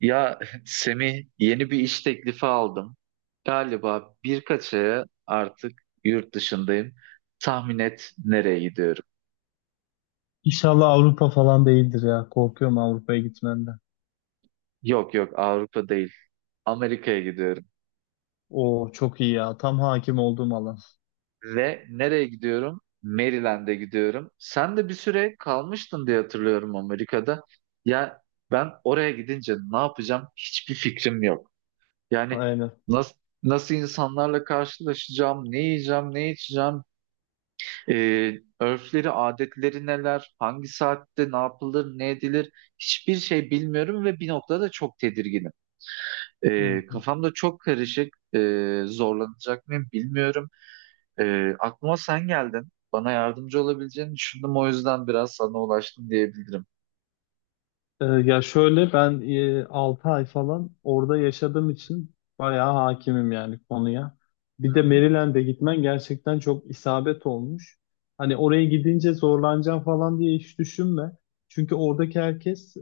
Ya Semih yeni bir iş teklifi aldım. Galiba birkaç aya artık yurt dışındayım. Tahmin et nereye gidiyorum? İnşallah Avrupa falan değildir ya. Korkuyorum Avrupa'ya gitmenden. Yok yok, Avrupa değil. Amerika'ya gidiyorum. Oo çok iyi ya. Tam hakim olduğum alan. Ve nereye gidiyorum? Maryland'e gidiyorum. Sen de bir süre kalmıştın diye hatırlıyorum Amerika'da. Ya ben oraya gidince ne yapacağım? Hiçbir fikrim yok. Yani Aynen. nasıl nasıl insanlarla karşılaşacağım, ne yiyeceğim, ne içeceğim. Örfleri, adetleri neler, hangi saatte ne yapılır, ne edilir, hiçbir şey bilmiyorum ve bir noktada çok tedirginim. Hı hı. Kafamda çok karışık, zorlanacak mıyım bilmiyorum. Aklıma sen geldin, bana yardımcı olabileceğini düşündüm, o yüzden biraz sana ulaştım diyebilirim. Ya şöyle ben 6 ay falan orada yaşadığım için bayağı hakimim yani konuya. Bir de Maryland'e gitmen gerçekten çok isabet olmuş. Hani oraya gidince zorlanacağım falan diye hiç düşünme. Çünkü oradaki herkes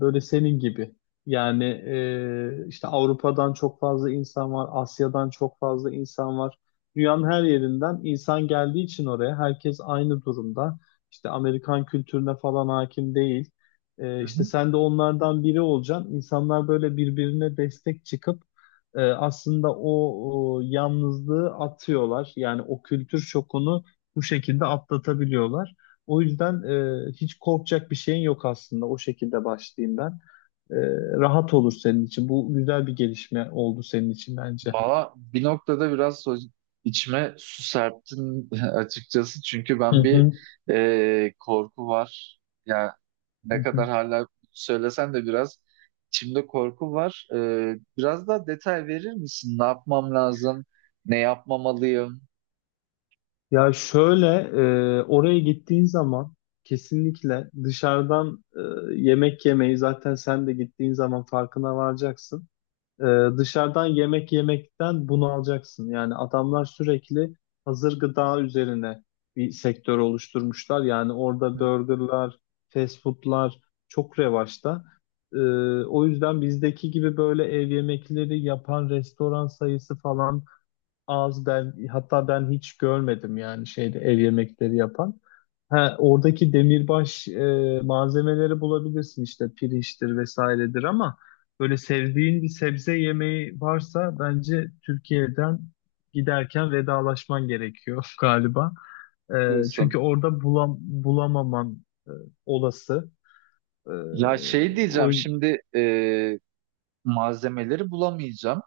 böyle senin gibi. Yani işte Avrupa'dan çok fazla insan var, Asya'dan çok fazla insan var. Dünyanın her yerinden insan geldiği için oraya herkes aynı durumda. İşte Amerikan kültürüne falan hakim değil. İşte sen de onlardan biri olacaksın. İnsanlar böyle birbirine destek çıkıp aslında o yalnızlığı atıyorlar. Yani o kültür şokunu bu şekilde atlatabiliyorlar. O yüzden hiç korkacak bir şeyin yok aslında. O şekilde başlayayım ben. E, Rahat olur senin için. Bu güzel bir gelişme oldu senin için bence. Valla bir noktada biraz içime su serptin açıkçası. Çünkü Hı ben bir hı. Korku var. Ya Hı ne hı. kadar hala söylesen de biraz içimde korku var. Biraz daha detay verir misin? Ne yapmam lazım? Ne yapmamalıyım? Ya şöyle oraya gittiğin zaman kesinlikle dışarıdan yemek yemeyi zaten sen de gittiğin zaman farkına varacaksın. E, Dışarıdan yemek yemekten bunu alacaksın. Yani adamlar sürekli hazır gıda üzerine bir sektör oluşturmuşlar. Yani orada Hı. burgerlar, fast foodlar çok revaçta. E, O yüzden bizdeki gibi böyle ev yemekleri yapan restoran sayısı falan az, hatta ben hiç görmedim yani şeyde ev yemekleri yapan. Ha, oradaki demirbaş malzemeleri bulabilirsin işte pirinçtir vesairedir ama böyle sevdiğin bir sebze yemeği varsa bence Türkiye'den giderken vedalaşman gerekiyor galiba. Diyorsun. Çünkü orada bulamaman olası. E, Ya şey diyeceğim o şimdi, malzemeleri bulamayacağım.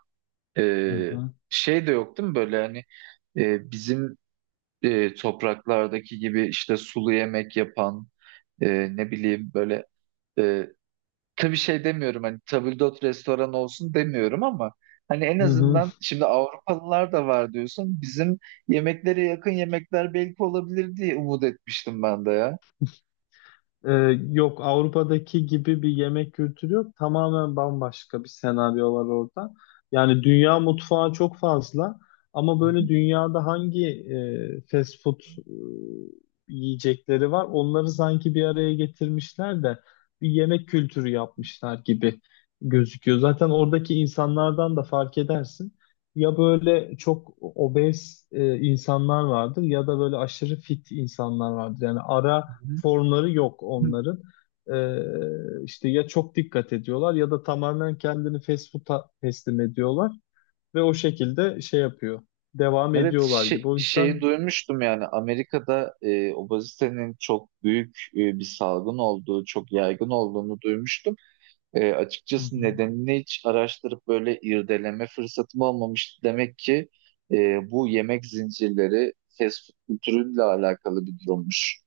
E, Hı hı. Şey de yok değil mi, böyle hani bizim topraklardaki gibi, işte sulu yemek yapan, e, ne bileyim böyle, e, tabii şey demiyorum, hani tabldot restoran olsun demiyorum ama hani en Hı hı. azından şimdi Avrupalılar da var diyorsun, bizim yemeklere yakın yemekler belki olabilir diye umut etmiştim ben de ya. Ee, Yok, Avrupa'daki gibi bir yemek kültürü yok. Tamamen bambaşka bir senaryo var orada. Yani dünya mutfağı çok fazla, ama Hı böyle dünyada hangi fast food yiyecekleri var, onları sanki bir araya getirmişler de bir yemek kültürü yapmışlar gibi gözüküyor. Zaten oradaki insanlardan da fark edersin. Ya böyle çok obez insanlar vardır ya da böyle aşırı fit insanlar vardır. Yani ara hı, formları yok hı hı. onların. İşte ya çok dikkat ediyorlar ya da tamamen kendini fast food'a teslim ediyorlar ve o şekilde şey yapıyor. Devam Evet ediyorlar şey, gibi. O şeyi yüzden. duymuştum, yani Amerika'da obezitenin çok büyük bir salgın olduğu, çok yaygın olduğunu duymuştum. Hı Açıkçası hı. nedenini hiç araştırıp böyle irdeleme fırsatım olmamıştı. Demek ki e, bu yemek zincirleri fast food kültürüyle alakalı bir durummuş.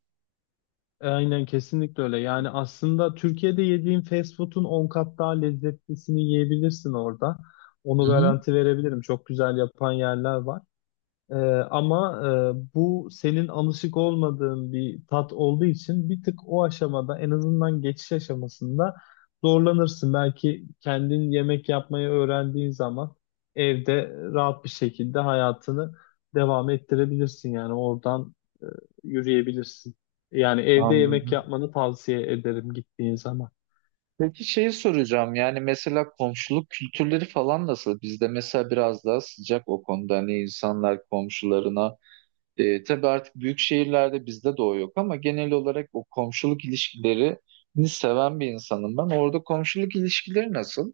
Aynen, kesinlikle öyle. Yani aslında Türkiye'de yediğin fast food'un 10 kat daha lezzetlisini yiyebilirsin orada. Onu Hı hı. garanti verebilirim. Çok güzel yapan yerler var. Ee, Ama bu senin alışık olmadığın bir tat olduğu için bir tık o aşamada, en azından geçiş aşamasında zorlanırsın. Belki kendin yemek yapmayı öğrendiğin zaman evde rahat bir şekilde hayatını devam ettirebilirsin. Yani oradan e, yürüyebilirsin. Yani evde yemek Anladım. yapmanı tavsiye ederim gittiğin zaman. Peki şeyi soracağım, yani mesela komşuluk kültürleri falan nasıl? Bizde mesela biraz daha sıcak o konuda, hani insanlar komşularına, tabii artık büyük şehirlerde bizde de o yok ama genel olarak o komşuluk ilişkilerini seven bir insanım ben. Orada komşuluk ilişkileri nasıl?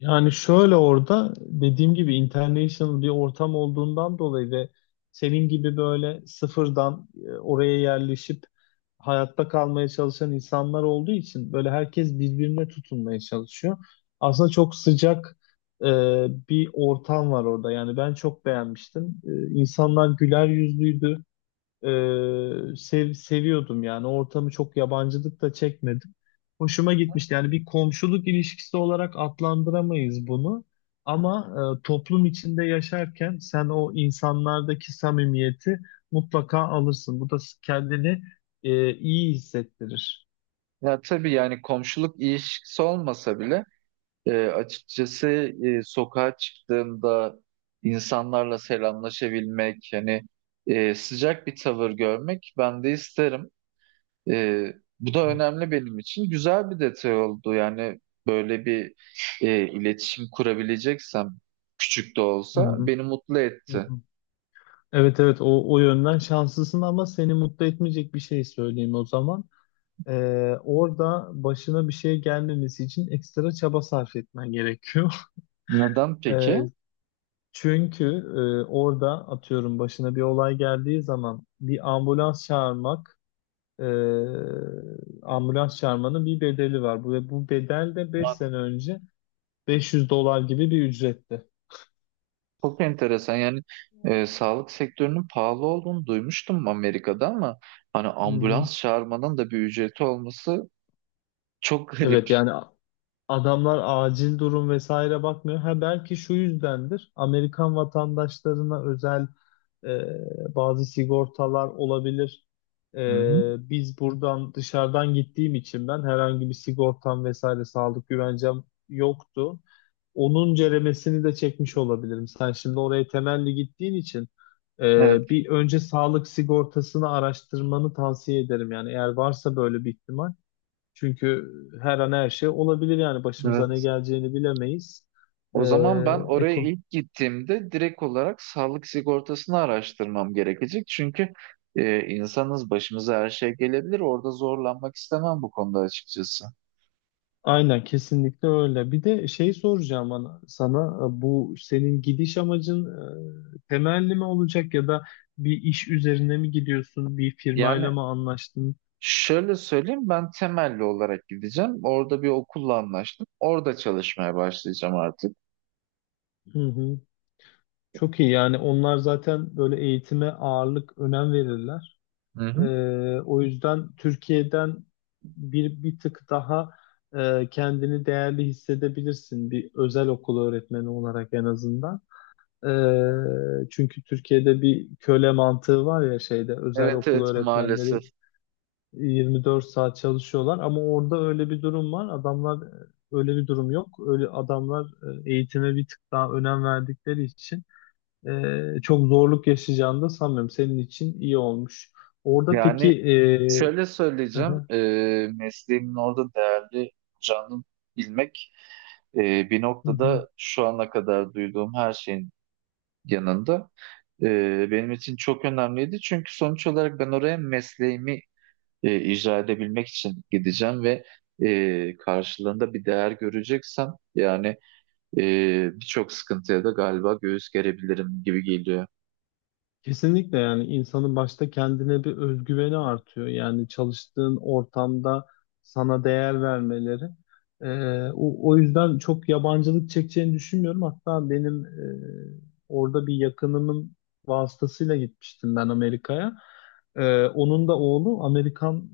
Yani şöyle, orada dediğim gibi international bir ortam olduğundan dolayı ve senin gibi böyle sıfırdan oraya yerleşip hayatta kalmaya çalışan insanlar olduğu için böyle herkes birbirine tutunmaya çalışıyor. Aslında çok sıcak e, bir ortam var orada. Yani ben çok beğenmiştim. İnsanlar güler yüzlüydü. Seviyordum yani. O ortamı çok, yabancılık da çekmedim. Hoşuma gitmişti. Yani bir komşuluk ilişkisi olarak adlandıramayız bunu. Ama toplum içinde yaşarken sen o insanlardaki samimiyeti mutlaka alırsın. Bu da kendini iyi hissettirir. Ya tabii, yani komşuluk ilişkisi olmasa bile, açıkçası, sokağa çıktığımda insanlarla selamlaşabilmek, hani sıcak bir tavır görmek ben de isterim. E, Bu da Hı önemli benim için. Güzel bir detay oldu yani, böyle bir iletişim kurabileceksem, küçük de hı, olsa beni mutlu hı etti. hı. Evet, evet, o yönden şanslısın, ama seni mutlu etmeyecek bir şey söyleyeyim o zaman. Orada başına bir şey gelmemesi için ekstra çaba sarf etmen gerekiyor. Neden peki? Ee, Çünkü orada, atıyorum, başına bir olay geldiği zaman bir ambulans çağırmak, e, ambulans çağırmanın bir bedeli var. Ve bu bedel de 5 sene önce 500 dolar gibi bir ücretti. Çok enteresan yani, sağlık sektörünün pahalı olduğunu duymuştum Amerika'da ama hani Hı hı. ambulans çağırmanın da bir ücreti olması çok garip. Evet, yani adamlar acil durum vesaire bakmıyor. Ha, belki şu yüzdendir. Amerikan vatandaşlarına özel bazı sigortalar olabilir. Hı hı. Biz buradan, dışarıdan gittiğim için ben herhangi bir sigortam vesaire sağlık güvencem yoktu. Onun ceremesini de çekmiş olabilirim. Sen şimdi oraya temelli gittiğin için Evet, bir önce sağlık sigortasını araştırmanı tavsiye ederim. Yani eğer varsa böyle bir ihtimal. Çünkü her an her şey olabilir, yani başımıza ne evet. geleceğini bilemeyiz. Ee, O zaman ben oraya eko. ilk gittiğimde direkt olarak sağlık sigortasını araştırmam gerekecek. Çünkü insanız, başımıza her şey gelebilir. Orada zorlanmak istemem bu konuda açıkçası. Aynen, kesinlikle öyle. Bir de şey soracağım sana, bu senin gidiş amacın temelli mi olacak ya da bir iş üzerine mi gidiyorsun? Bir firmayla Yani mı anlaştın? şöyle söyleyeyim, ben temelli olarak gideceğim. Orada bir okulla anlaştım. Orada çalışmaya başlayacağım artık. Hı hı. Çok iyi yani, onlar zaten böyle eğitime ağırlık, önem verirler. Hı hı. O yüzden Türkiye'den bir tık daha kendini değerli hissedebilirsin, bir özel okul öğretmeni olarak en azından. Çünkü Türkiye'de bir köle mantığı var ya, şeyde özel Evet okul evet, maalesef. öğretmenleri 24 saat çalışıyorlar, ama orada öyle bir durum var. Adamlar, öyle bir durum yok. Öyle adamlar eğitime bir tık daha önem verdikleri için çok zorluk yaşayacağını da sanmıyorum. Senin için iyi olmuş. Orada Yani peki. şöyle Hı söyleyeceğim. hı, Mesleğimin orada değerli canını bilmek, bir hı hı. noktada şu ana kadar duyduğum her şeyin yanında, benim için çok önemliydi. Çünkü sonuç olarak ben oraya mesleğimi icra edebilmek için gideceğim ve karşılığında bir değer göreceksem, yani birçok sıkıntıya da galiba göğüs gerebilirim gibi geliyor. Kesinlikle, yani insanın başta kendine bir özgüveni artıyor. Yani çalıştığın ortamda sana değer vermeleri. O yüzden çok yabancılık çekeceğini düşünmüyorum. Hatta benim orada bir yakınımın vasıtasıyla gitmiştim ben Amerika'ya. Onun da oğlu Amerikan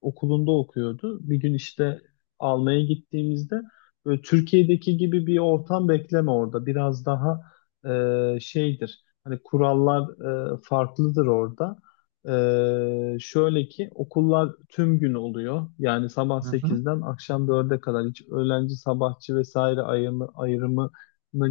okulunda okuyordu. Bir gün işte almaya gittiğimizde, böyle Türkiye'deki gibi bir ortam bekleme orada. Biraz daha şeydir. Hani kurallar farklıdır orada. Şöyle ki okullar tüm gün oluyor. Yani sabah Hı hı. 8'den akşam 4'e kadar hiç öğlenci, sabahçı vesaire ayrımını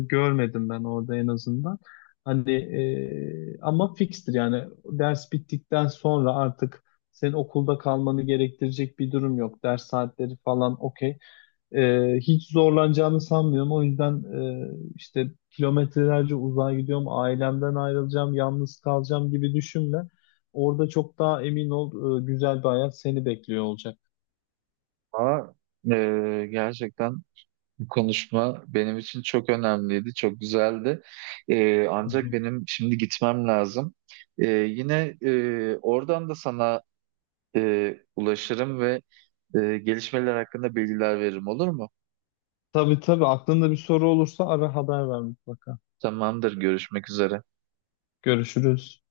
görmedim ben orada en azından. Hani ama fikstir yani, ders bittikten sonra artık senin okulda kalmanı gerektirecek bir durum yok. Ders saatleri falan okey. Hiç zorlanacağını sanmıyorum. O yüzden işte kilometrelerce uzağa gidiyorum, ailemden ayrılacağım, yalnız kalacağım gibi düşünme. Orada çok daha emin ol, güzel bir hayat seni bekliyor olacak. Ama gerçekten konuşma benim için çok önemliydi, çok güzeldi. Hı Ancak hı. benim şimdi gitmem lazım. Yine oradan da sana ulaşırım ve gelişmeler hakkında bilgiler veririm, olur mu? Tabii, tabii, aklında bir soru olursa ara, haber ver mutlaka. Tamamdır, görüşmek üzere. Görüşürüz.